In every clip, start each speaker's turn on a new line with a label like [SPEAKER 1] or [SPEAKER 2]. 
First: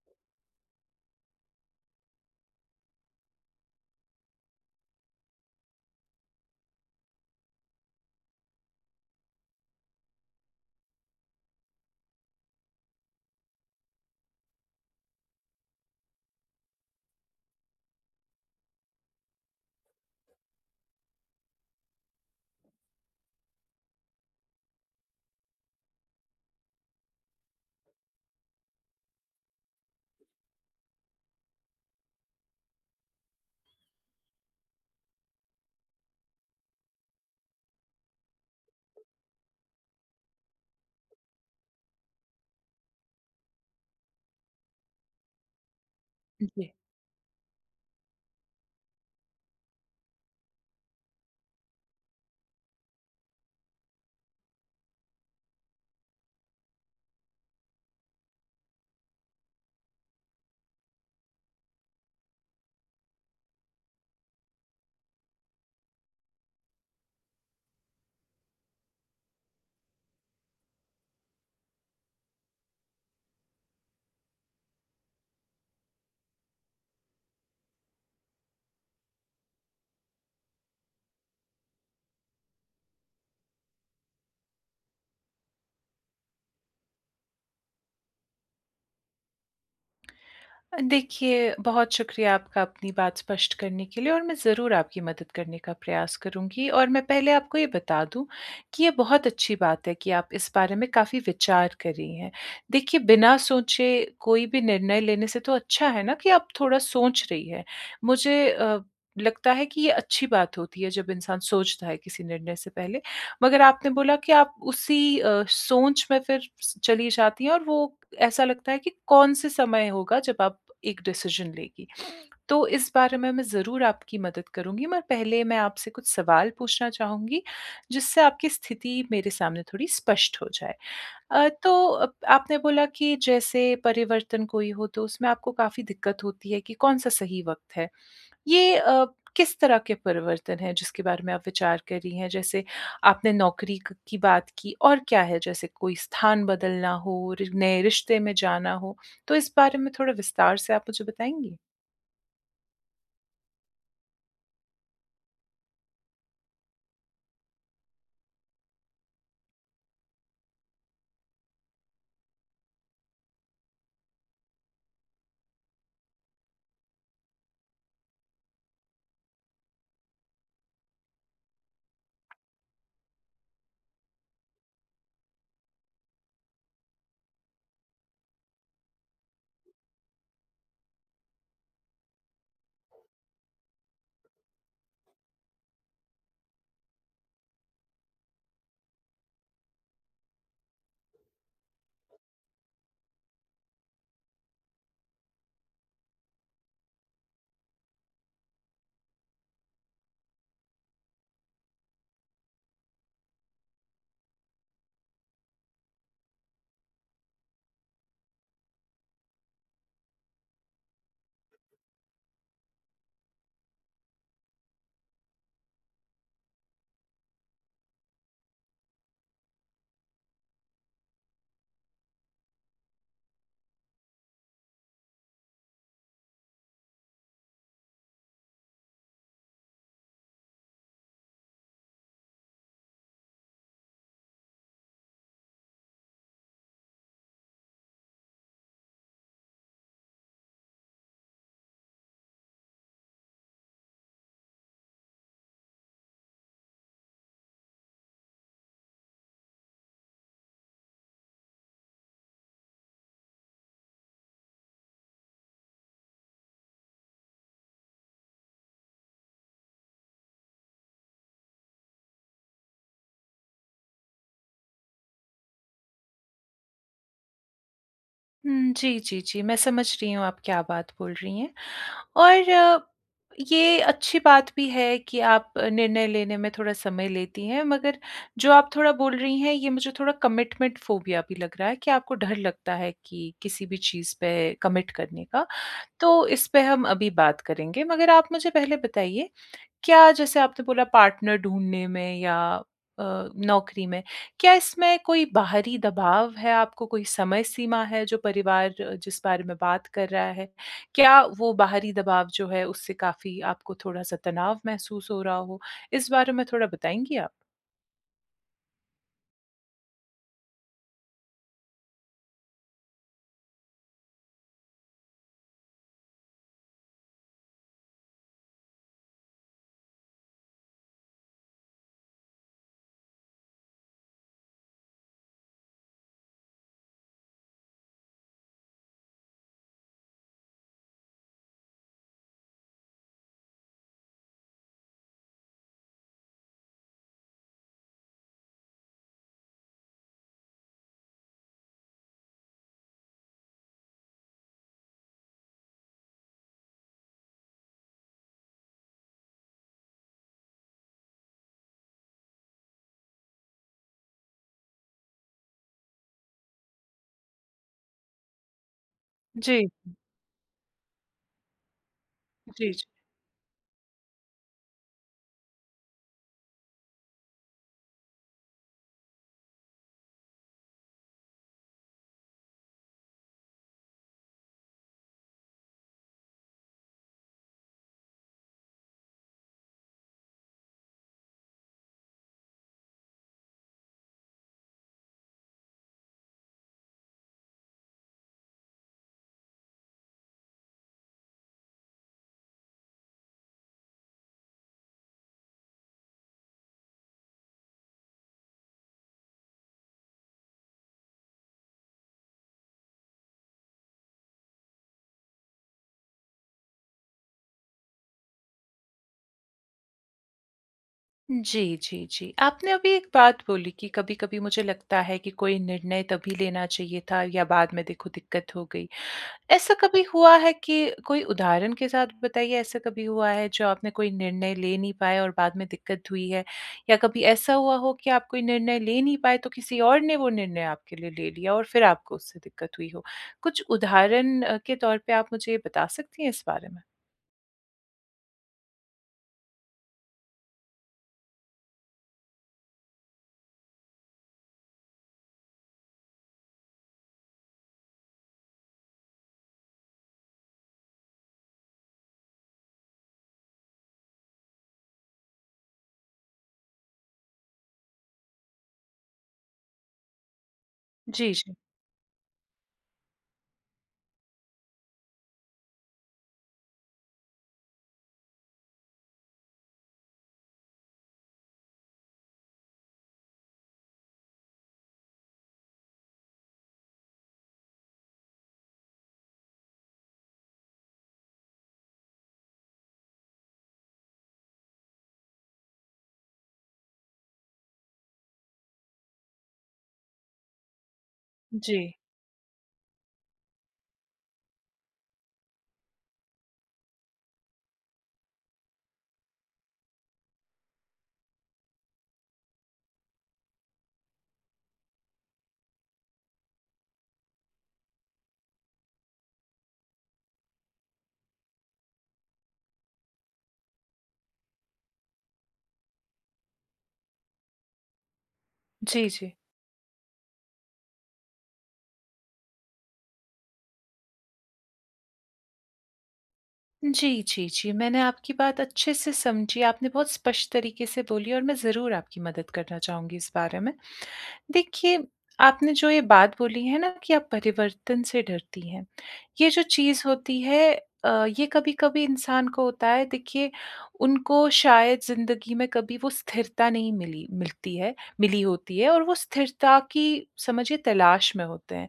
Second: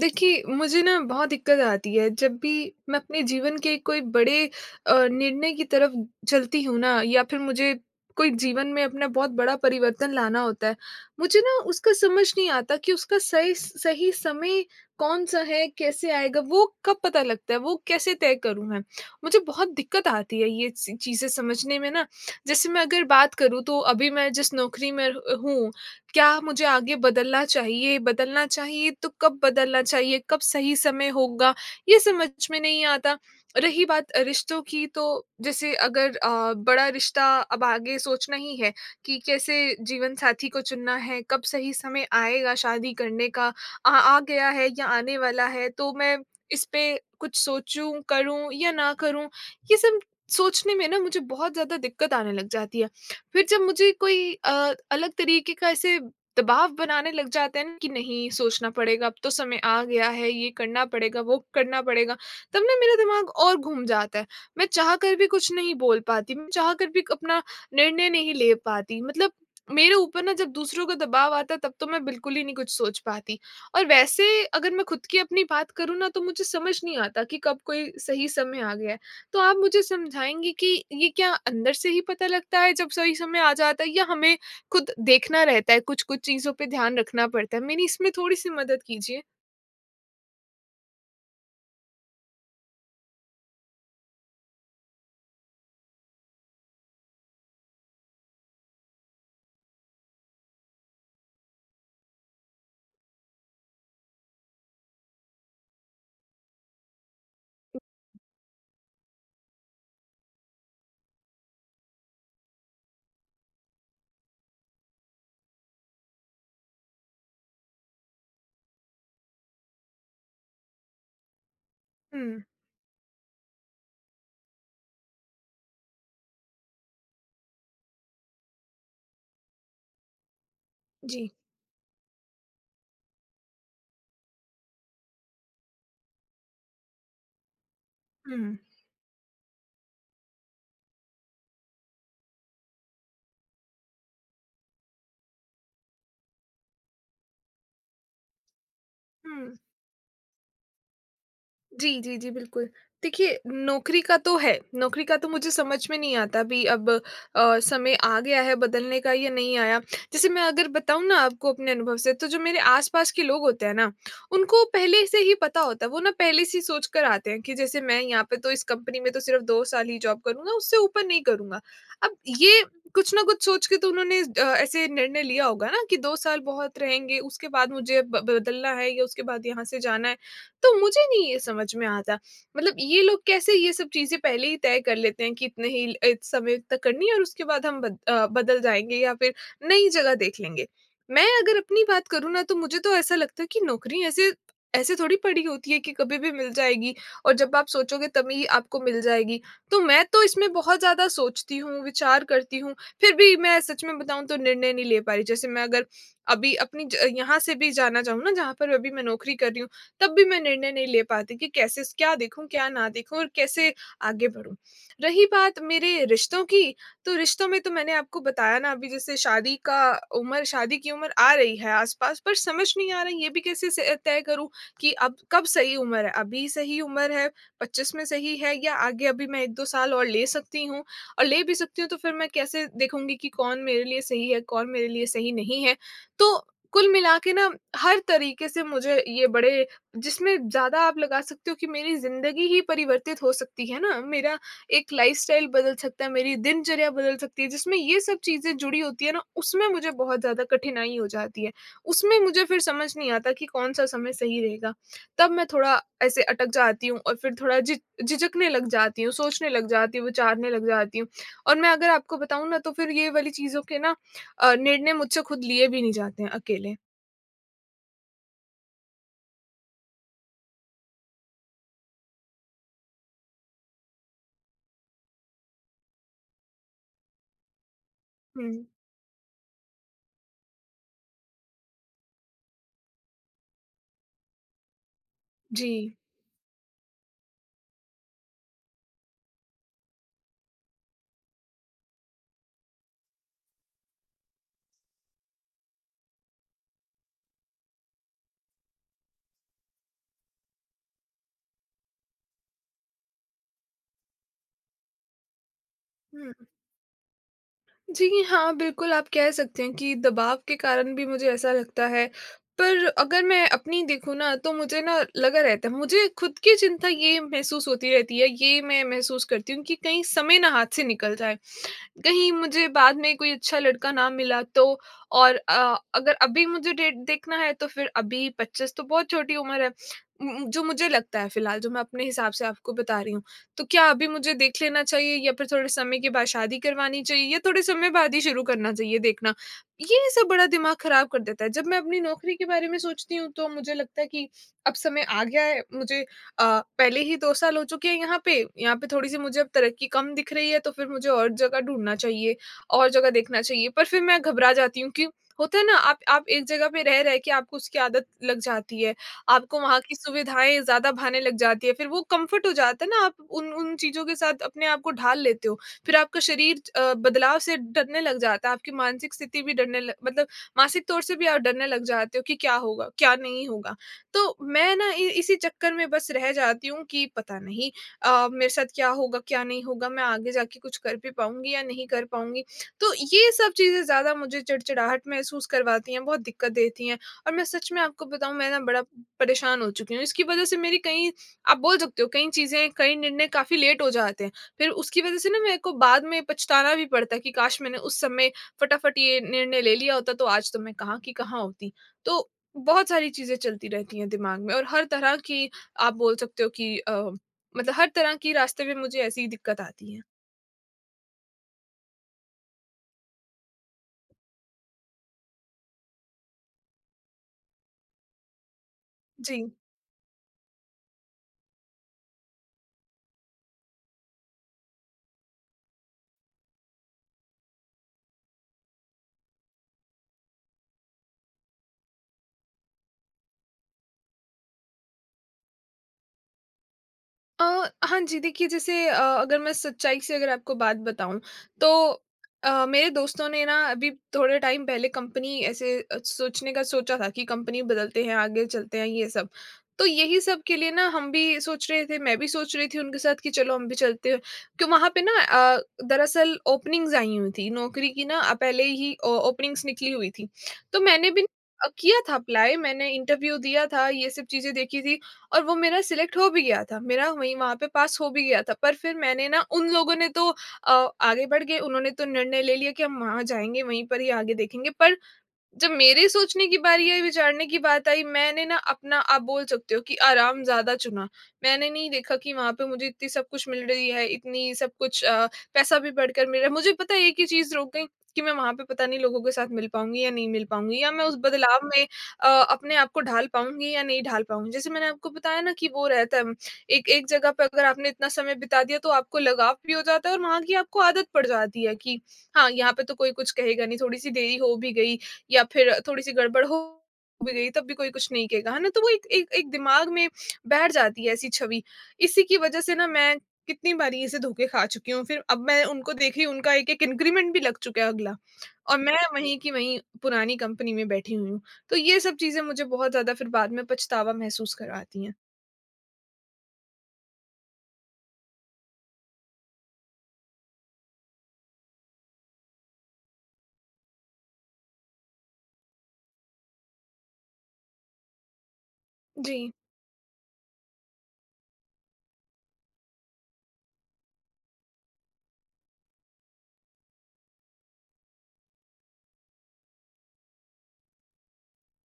[SPEAKER 1] देखिए, मुझे ना बहुत दिक्कत आती है जब भी मैं अपने जीवन के कोई बड़े निर्णय की तरफ चलती हूँ ना, या फिर मुझे कोई जीवन में अपना बहुत बड़ा परिवर्तन लाना होता है। मुझे ना उसका समझ नहीं आता कि उसका सही सही समय कौन-सा है, कैसे आएगा, वो कब पता लगता है, वो कैसे तय करूँ मैं? मुझे बहुत दिक्कत आती है ये सी चीज़ें समझने में ना। जैसे मैं अगर बात करूँ तो अभी मैं जिस नौकरी में हूँ, क्या मुझे आगे बदलना चाहिए? बदलना चाहिए तो कब बदलना चाहिए? कब सही समय होगा? ये समझ में नहीं आता। रही बात रिश्तों की, तो जैसे अगर बड़ा रिश्ता अब आगे सोचना ही है कि कैसे जीवन साथी को चुनना है, कब सही समय आएगा शादी करने का, आ आ गया है या आने वाला है, तो मैं इस
[SPEAKER 2] जी।
[SPEAKER 1] पे कुछ सोचूँ, करूँ या ना करूँ? ये सब सोचने में ना मुझे बहुत ज़्यादा दिक्कत आने लग जाती है। फिर जब मुझे कोई अलग तरीके का ऐसे दबाव बनाने लग जाते हैं ना कि नहीं सोचना पड़ेगा, अब तो समय आ गया है, ये करना पड़ेगा, वो करना पड़ेगा, तब ना मेरा दिमाग और घूम जाता है। मैं चाह कर भी कुछ नहीं बोल पाती, मैं चाह कर भी अपना निर्णय नहीं ले पाती, मतलब मेरे ऊपर ना जब दूसरों का दबाव आता है, तब तो मैं बिल्कुल ही नहीं कुछ सोच पाती। और वैसे अगर मैं खुद की अपनी बात करूँ ना, तो मुझे समझ नहीं आता कि कब कोई सही समय आ गया है। तो आप मुझे समझाएँगे कि ये क्या अंदर से ही पता लगता है जब सही समय आ जाता है, या हमें खुद देखना रहता है, कुछ-कुछ चीज़ों पे ध्यान रखना पड़ता है? मेरी इसमें थोड़ी-सी मदद कीजिए।
[SPEAKER 2] देखिए, बहुत शुक्रिया आपका अपनी बात स्पष्ट करने के लिए और मैं ज़रूर आपकी मदद करने का प्रयास करूँगी और मैं पहले आपको ये बता दूँ कि ये बहुत अच्छी बात है कि आप इस बारे में काफ़ी विचार कर रही हैं। देखिए, बिना सोचे कोई भी निर्णय लेने से तो अच्छा है ना कि आप थोड़ा सोच रही हैं। मुझे लगता है कि ये अच्छी बात होती है जब इंसान सोचता है किसी निर्णय से पहले। मगर आपने बोला कि आप उसी सोच में फिर स चली जाती हैं और वो ऐसा लगता है कि कौन-से समय होगा जब आप एक डिसीज़न लेंगी।
[SPEAKER 1] हुँ,
[SPEAKER 2] तो इस बारे में मैं ज़रूर आपकी मदद करूँगी मगर पहले मैं आपसे कुछ सवाल पूछना चाहूँगी, जिससे आपकी स्थिति मेरे सामने थोड़ी स्पष्ट हो जाए।
[SPEAKER 1] जी।
[SPEAKER 2] तो अप आपने बोला कि जैसे परिवर्तन कोई हो तो उसमें आपको काफ़ी दिक्कत होती है कि कौन-सा सही वक़्त है।
[SPEAKER 1] हुँ,
[SPEAKER 2] ये किस तरह के परिवर्तन हैं जिसके बारे में आप विचार कर रही हैं? जैसे आपने नौकरी क की बात की और क्या है, जैसे कोई स्थान बदलना हो, रि नए रिश्ते में जाना हो, तो
[SPEAKER 1] हुँ।
[SPEAKER 2] इस बारे में थोड़ा विस्तार से आप मुझे बताएँगी?
[SPEAKER 1] जी, जी, जी, बिल्कुल। देखिए, नौकरी का तो है, नौकरी का तो मुझे समझ में नहीं आता अभी, अब समय आ गया है बदलने का या नहीं आया। जैसे मैं अगर बताऊँ ना आपको अपने अनुभव से, तो जो मेरे आस-पास के लोग होते हैं ना, उनको पहले से ही पता होता है, वो ना पहले से ही सोच कर आते हैं कि जैसे मैं यहाँ पे तो, इस कंपनी में तो सिर्फ़ 2 साल ही जॉब करूँगा, उससे ऊपर नहीं करूँगा। अब ये कुछ ना कुछ सोच के तो उन्होंने ऐसे निर्णय लिया होगा ना कि 2 साल बहुत रहेंगे, उसके बाद मुझे ब बदलना है या उसके बाद यहाँ से जाना है। तो मुझे नहीं ये समझ में आता, मतलब ये लोग कैसे ये सब चीज़ें पहले ही तय कर लेते हैं कि इतने ही, इस समय तक करनी है और उसके बाद हम बदल जाएँगे या फिर नई जगह देख लेंगे। मैं अगर अपनी बात करूँ ना, तो मुझे तो ऐसा लगता है कि नौकरी ऐसे ऐसे थोड़ी पड़ी होती है कि कभी भी मिल जाएगी और जब आप सोचोगे तभी आपको मिल जाएगी। तो मैं तो इसमें बहुत ज़्यादा सोचती हूँ, विचार करती हूँ, फिर भी मैं सच में बताऊँ तो निर्णय नहीं ले पा रही। जैसे मैं अगर अभी अपनी ज यहाँ से भी जाना चाहूँ ना, जहाँ पर अभी मैं नौकरी कर रही हूँ, तब भी मैं निर्णय नहीं ले पाती कि कैसे, क्या देखूँ, क्या ना देखूँ और कैसे आगे बढ़ूँ। रही बात मेरे रिश्तों की, तो रिश्तों में तो मैंने आपको बताया ना, अभी जैसे शादी की उम्र आ रही है आस-पास, पर समझ नहीं आ रही ये भी कैसे से तय करूँ कि अब कब सही उम्र है? अभी सही उम्र है, 25 में सही है, या आगे अभी मैं 1-2 साल और ले सकती हूँ, और ले भी सकती हूँ तो फिर मैं कैसे देखूँगी कि कौन मेरे लिए सही है, कौन मेरे लिए सही नहीं है? तो कुल मिला के ना, हर तरीके से मुझे ये बड़े, जिसमें ज़्यादा आप लगा सकते हो कि मेरी ज़िंदगी ही परिवर्तित हो सकती है ना, मेरा एक लाइफ़स्टाइल बदल सकता है, मेरी दिनचर्या बदल सकती है, जिसमें ये सब चीज़ें जुड़ी होती है ना, उसमें मुझे बहुत ज़्यादा कठिनाई हो जाती है। उसमें मुझे फिर समझ नहीं आता कि कौन-सा समय सही रहेगा। तब मैं थोड़ा ऐसे अटक जाती हूँ और फिर थोड़ा झि झिझकने लग जाती हूँ, सोचने लग जाती हूँ, विचारने लग जाती हूँ, और मैं अगर आपको बताऊँ ना, तो फिर ये वाली चीज़ों के ना निर्णय मुझसे खुद लिए भी नहीं जाते हैं अकेले।
[SPEAKER 2] हुँ, जी, जी, जी। मैं समझ रही हूँ आप क्या बात बोल रही हैं और ये अच्छी बात भी है कि आप निर्णय लेने में थोड़ा समय लेती हैं, मगर
[SPEAKER 1] हुँ।
[SPEAKER 2] जो आप थोड़ा बोल रही हैं, ये मुझे थोड़ा कमिटमेंट फोबिया भी लग रहा है कि आपको डर लगता है कि किसी भी चीज़ पे कमिट करने का।
[SPEAKER 1] जी।
[SPEAKER 2] तो इस पे हम अभी बात करेंगे, मगर आप मुझे पहले बताइए, क्या जैसे आपने बोला पार्टनर ढूँढने में या अ, नौकरी में, क्या इसमें कोई बाहरी दबाव है आपको, कोई समय सीमा है जो परिवार जिस बारे में बात कर रहा है? क्या वो बाहरी दबाव जो है उससे काफ़ी आपको थोड़ा-सा तनाव महसूस हो रहा हो? इस बारे
[SPEAKER 1] हुँ।
[SPEAKER 2] में थोड़ा बताएँगी आप?
[SPEAKER 1] जी हाँ, बिल्कुल आप कह सकते हैं कि दबाव के कारण भी मुझे ऐसा लगता है। पर अगर मैं अपनी देखूँ ना, तो मुझे ना लगा रहता है, मुझे खुद की चिंता ये महसूस होती रहती है, ये मैं महसूस करती हूँ कि कहीं समय ना हाथ से निकल जाए। कहीं मुझे बाद में कोई अच्छा लड़का ना मिला तो, और अगर अभी मुझे डेट देखना है तो फिर अभी 25 तो बहुत छोटी उम्र है, जो मुझे लगता है फिलहाल, जो मैं अपने हिसाब से आपको बता रही हूँ। तो क्या अभी मुझे देख लेना चाहिए या फिर थोड़े समय के बाद शादी करवानी चाहिए, या थोड़े समय बाद ही शुरू करना चाहिए देखना, ये सब बड़ा दिमाग खराब कर देता है। जब मैं अपनी नौकरी के बारे में सोचती हूँ तो मुझे लगता है कि अब समय आ गया है मुझे, अ, पहले ही 2 साल हो चुके हैं यहाँ पे थोड़ी-सी मुझे अब तरक्की कम दिख रही है, तो फिर मुझे और जगह ढूँढना चाहिए, और जगह देखना चाहिए। पर फिर मैं घबरा जाती हूँ कि होता है ना, आप एक जगह पे रह रह के आपको उसकी आदत लग जाती है, आपको
[SPEAKER 2] जी,
[SPEAKER 1] वहाँ की सुविधाएँ ज़्यादा भाने लग जाती है, फिर वो कम्फ़र्ट हो
[SPEAKER 2] जी, जी।
[SPEAKER 1] जाता है ना, आप उन उन चीज़ों के साथ अपने आप को ढाल लेते हो। फिर आपका शरीर बदलाव से डरने लग जाता है, आपकी मानसिक स्थिति भी डरने ल मतलब मानसिक तौर से भी आप डरने लग जाते हो कि क्या होगा, क्या नहीं होगा? तो मैं ना इ इसी चक्कर में बस रह जाती हूँ कि पता नहीं मेरे साथ क्या होगा, क्या नहीं होगा, मैं आगे जाके कुछ कर भी पाऊँगी या नहीं कर पाऊँगी। तो ये सब चीज़ें ज़्यादा मुझे चिड़चिड़ाहट महसूस करवाती हैं, बहुत दिक्कत देती हैं, और मैं सच में आपको बताऊँ, मैं ना बड़ा परेशान हो चुकी हूँ। इसकी वज़ह से मेरी कई, आप बोल सकते हो कई चीज़ें, कई निर्णय काफ़ी लेट हो जाते हैं। फिर उसकी वज़ह से ना मेरे को बाद में पछताना भी पड़ता है कि काश मैंने उस समय फटाफट ये निर्णय ले लिया होता, तो आज तो मैं कहाँ की कहाँ होती। तो बहुत सारी चीज़ें चलती रहती हैं दिमाग में, और हर तरह की, आप बोल सकते हो कि मतलब हर तरह की रास्ते में मुझे ऐसी ही दिक्कत आती है।
[SPEAKER 2] जी, जी, जी। आपने अभी एक बात बोली कि कभी-कभी मुझे लगता है कि कोई निर्णय तभी लेना चाहिए था या बाद में देखो दिक्कत हो गई।
[SPEAKER 1] जी।
[SPEAKER 2] ऐसा कभी हुआ है कि, कोई उदाहरण के साथ बताइए, ऐसा कभी हुआ है जो आपने कोई निर्णय ले नहीं पाए और बाद में दिक्कत हुई है? या कभी ऐसा हुआ हो कि आप कोई निर्णय ले नहीं पाए तो किसी और ने वो निर्णय आपके लिए ले लिया और फिर आपको उससे दिक्कत हुई हो? कुछ उदाहरण के तौर पे आप मुझे ये बता सकती हैं इस बारे में?
[SPEAKER 1] अ, हाँ जी, देखिए, जैसे अगर मैं सच्चाई से अगर आपको बात बताऊँ तो, मेरे दोस्तों ने ना अभी थोड़े टाइम पहले कंपनी ऐसे सोचने का सोचा था कि कंपनी बदलते हैं, आगे चलते हैं ये सब। तो यही सब के लिए ना हम भी सोच रहे थे, मैं भी सोच रही थी उनके साथ कि चलो हम भी चलते हैं। कि वहाँ पे ना दरअसल ओपनिंग्स आई हुई थी, नौकरी की ना पहले ही ओ ओपनिंग्स निकली हुई थी। तो मैंने भी
[SPEAKER 2] जी, जी।
[SPEAKER 1] किया था अप्लाई, मैंने इंटरव्यू दिया था, ये सब चीज़ें देखी थी। और वो मेरा सिलेक्ट हो भी गया था, मेरा वहीं वहाँ पे पास हो भी गया था। पर फिर मैंने ना, उन लोगों ने तो अ, आगे बढ़ गए, उन्होंने तो निर्णय ले लिया कि हम वहाँ जाएँगे, वहीं पर ही आगे देखेंगे। पर जब मेरे सोचने की बारी आई, विचारने की बात आई, मैंने ना अपना, आप बोल सकते हो कि आराम ज़्यादा चुना। मैंने नहीं देखा कि वहाँ पे मुझे इतनी सब कुछ मिल रही है, इतनी सब कुछ पैसा भी बढ़कर मिल रहा है। मुझे पता है एक ही चीज़ रोक गई कि मैं वहाँ पे पता नहीं लोगों के साथ मिल पाऊँगी या नहीं मिल पाऊँगी, या मैं उस बदलाव
[SPEAKER 2] जी।
[SPEAKER 1] में अपने आप को ढाल पाऊँगी या नहीं ढाल पाऊँगी। जैसे मैंने आपको बताया ना कि वो रहता है, एक एक जगह पे अगर आपने इतना समय बिता दिया, तो आपको लगाव भी हो जाता है और वहाँ की आपको आदत पड़ जाती है कि हाँ, यहाँ पे तो कोई कुछ कहेगा नहीं, थोड़ी-सी देरी हो भी गई या फिर थोड़ी-सी गड़बड़ हो भी गई, तब भी कोई कुछ नहीं कहेगा, है ना? तो वो एक एक एक दिमाग में बैठ जाती है ऐसी छवि। इसी की वजह से ना मैं कितनी बारी ऐसे धोखे खा चुकी हूँ। फिर अब मैं उनको देखी, उनका एक-एक इंक्रीमेंट भी लग चुका है अगला, और मैं
[SPEAKER 2] जी, जी।
[SPEAKER 1] वहीं की वहीं पुरानी कंपनी में बैठी हुई हूँ। तो ये सब चीज़ें मुझे बहुत ज़्यादा फिर बाद में पछतावा महसूस करवाती हैं।
[SPEAKER 2] जी, जी, जी। मैंने आपकी बात अच्छे से समझी, आपने बहुत स्पष्ट तरीके से बोली और मैं ज़रूर आपकी मदद करना चाहूँगी इस बारे में। देखिए, आपने जो ये बात बोली है ना कि आप परिवर्तन से डरती हैं,
[SPEAKER 1] जी।
[SPEAKER 2] ये जो चीज़ होती है ये कभी-कभी इंसान को होता है। देखिए, उनको शायद ज़िंदगी में कभी वो स्थिरता नहीं मिली होती है और वो स्थिरता की, समझिए, तलाश में होते हैं।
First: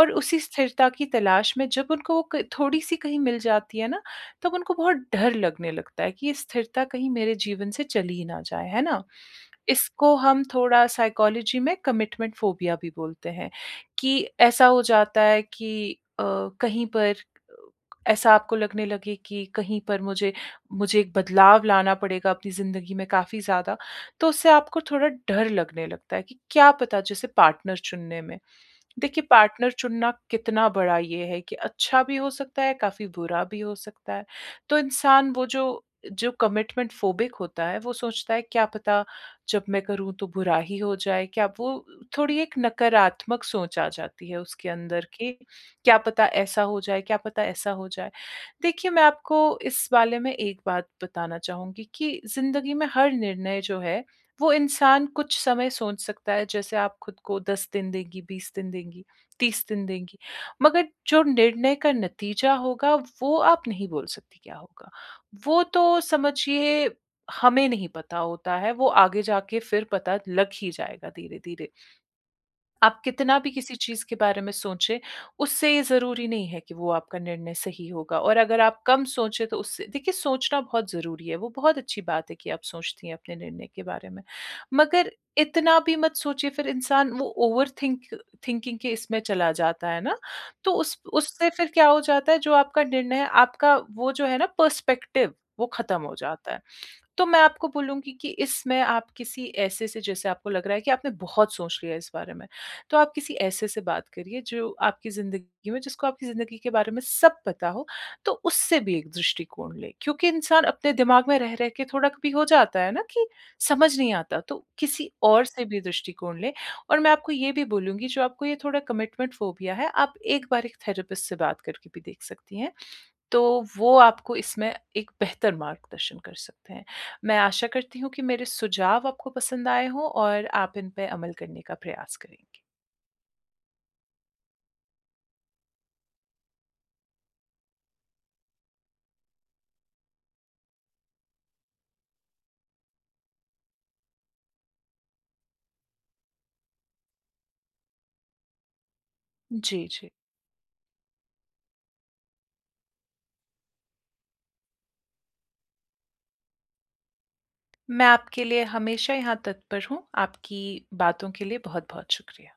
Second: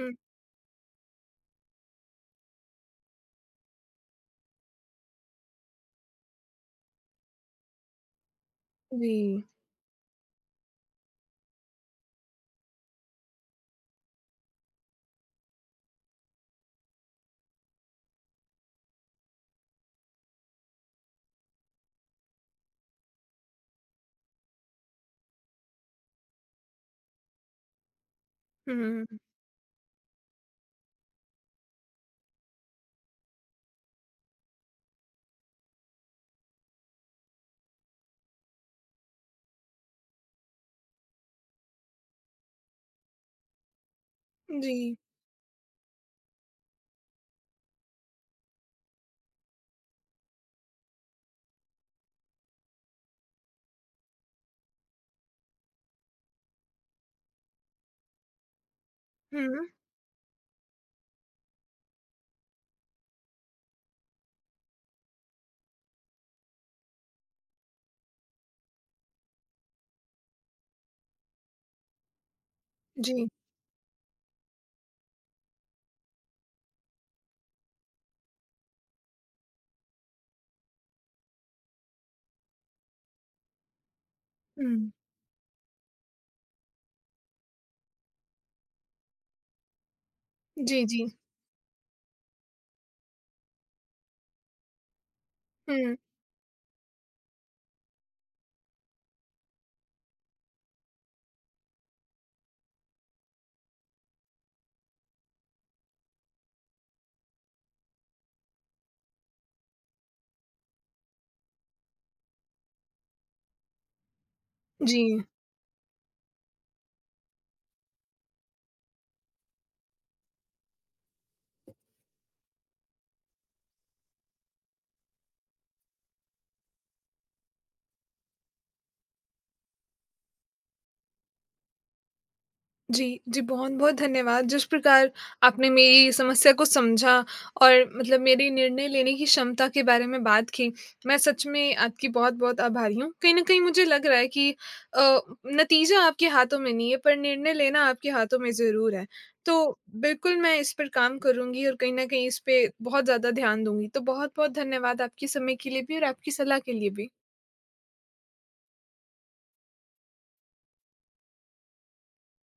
[SPEAKER 2] और उसी स्थिरता की तलाश में जब उनको वो क थोड़ी-सी कहीं मिल जाती है ना, तब उनको बहुत डर लगने लगता है कि ये स्थिरता कहीं मेरे जीवन से चली ना जाए, है ना?
[SPEAKER 1] जी।
[SPEAKER 2] इसको हम थोड़ा साइकोलॉजी में कमिटमेंट फोबिया भी बोलते हैं, कि ऐसा हो जाता है कि कहीं पर ऐसा आपको लगने लगे कि कहीं पर मुझे मुझे एक बदलाव लाना पड़ेगा अपनी ज़िंदगी में काफ़ी ज़्यादा, तो उससे आपको थोड़ा डर लगने लगता है कि क्या पता, जैसे पार्टनर चुनने में।
[SPEAKER 1] हुँ।
[SPEAKER 2] देखिए, पार्टनर चुनना कितना बड़ा ये है कि अच्छा भी हो सकता है, काफ़ी बुरा भी हो सकता है। तो इंसान वो जो जो कमिटमेंट फ़ोबिक होता है, वो सोचता है क्या पता जब मैं करूँ तो बुरा ही हो जाए, क्या वो, थोड़ी एक नकारात्मक सोच आ जाती है उसके
[SPEAKER 1] जी।
[SPEAKER 2] अंदर कि क्या पता ऐसा हो जाए, क्या पता ऐसा हो जाए। देखिए, मैं आपको इस बारे में एक बात बताना चाहूँगी कि ज़िंदगी में हर निर्णय जो है वो इंसान कुछ समय सोच सकता है, जैसे आप खुद को 10 दिन देंगी, 20 दिन देंगी, 30
[SPEAKER 1] हुँ।
[SPEAKER 2] दिन देंगी। मगर जो निर्णय का नतीजा होगा वो आप नहीं बोल सकती क्या होगा। वो तो, समझिए, हमें नहीं पता होता है, वो आगे जाके फिर पता लग ही जाएगा धीरे-धीरे। आप
[SPEAKER 1] जी।
[SPEAKER 2] कितना भी किसी चीज़ के बारे में सोचें, उससे ये ज़रूरी नहीं है कि वो आपका निर्णय सही होगा, और अगर आप कम सोचें तो उससे, देखिए, सोचना बहुत ज़रूरी है, वो बहुत अच्छी बात है कि आप सोचती हैं अपने निर्णय के बारे में।
[SPEAKER 1] हुँ।
[SPEAKER 2] मगर इतना भी मत सोचिए, फिर इंसान वो ओवर थिंकिंग के इसमें चला जाता है ना, तो
[SPEAKER 1] जी,
[SPEAKER 2] उस
[SPEAKER 1] जी।
[SPEAKER 2] उससे फिर क्या हो जाता है, जो आपका निर्णय है, आपका वो जो है ना पर्सपेक्टिव, वो
[SPEAKER 1] हुँ।
[SPEAKER 2] ख़त्म हो जाता है। तो मैं आपको बोलूँगी कि इसमें आप किसी ऐसे से, जैसे आपको लग रहा है कि आपने बहुत सोच लिया इस बारे में, तो आप किसी ऐसे से बात करिए जो आपकी ज़िंदगी में, जिसको आपकी ज़िंदगी के बारे में सब पता हो, तो उससे भी एक दृष्टिकोण लें। क्योंकि इंसान अपने दिमाग में रह-रह के थोड़ा भी हो जाता है ना कि समझ नहीं आता, तो
[SPEAKER 1] जी।
[SPEAKER 2] किसी और से भी दृष्टिकोण लें। और मैं आपको ये भी बोलूँगी, जो आपको ये थोड़ा कमिटमेंट फ़ोबिया है, आप एक बार एक थेरेपिस्ट से बात करके भी देख सकती हैं। तो वो आपको इसमें एक बेहतर मार्गदर्शन कर सकते हैं। मैं आशा करती हूँ कि मेरे सुझाव आपको पसंद आए हों और आप इन पे अमल करने का प्रयास करेंगे।
[SPEAKER 1] जी, जी, बहुत-बहुत धन्यवाद। जिस प्रकार आपने मेरी समस्या को समझा और मतलब मेरी निर्णय लेने की क्षमता के बारे में बात की, मैं सच में आपकी बहुत-बहुत आभारी हूँ। कहीं न कहीं मुझे लग रहा है कि अ, नतीजा आपके हाथों में नहीं है, पर निर्णय लेना आपके हाथों में ज़रूर है। तो
[SPEAKER 2] जी, जी।
[SPEAKER 1] बिल्कुल, मैं इस पर काम करूँगी और कहीं न कहीं इस पे बहुत ज़्यादा ध्यान दूँगी। तो बहुत-बहुत धन्यवाद, आपके समय के लिए भी और आपकी सलाह के लिए भी।
[SPEAKER 2] मैं आपके लिए हमेशा यहाँ तत्पर हूँ। आपकी बातों के लिए बहुत-बहुत शुक्रिया।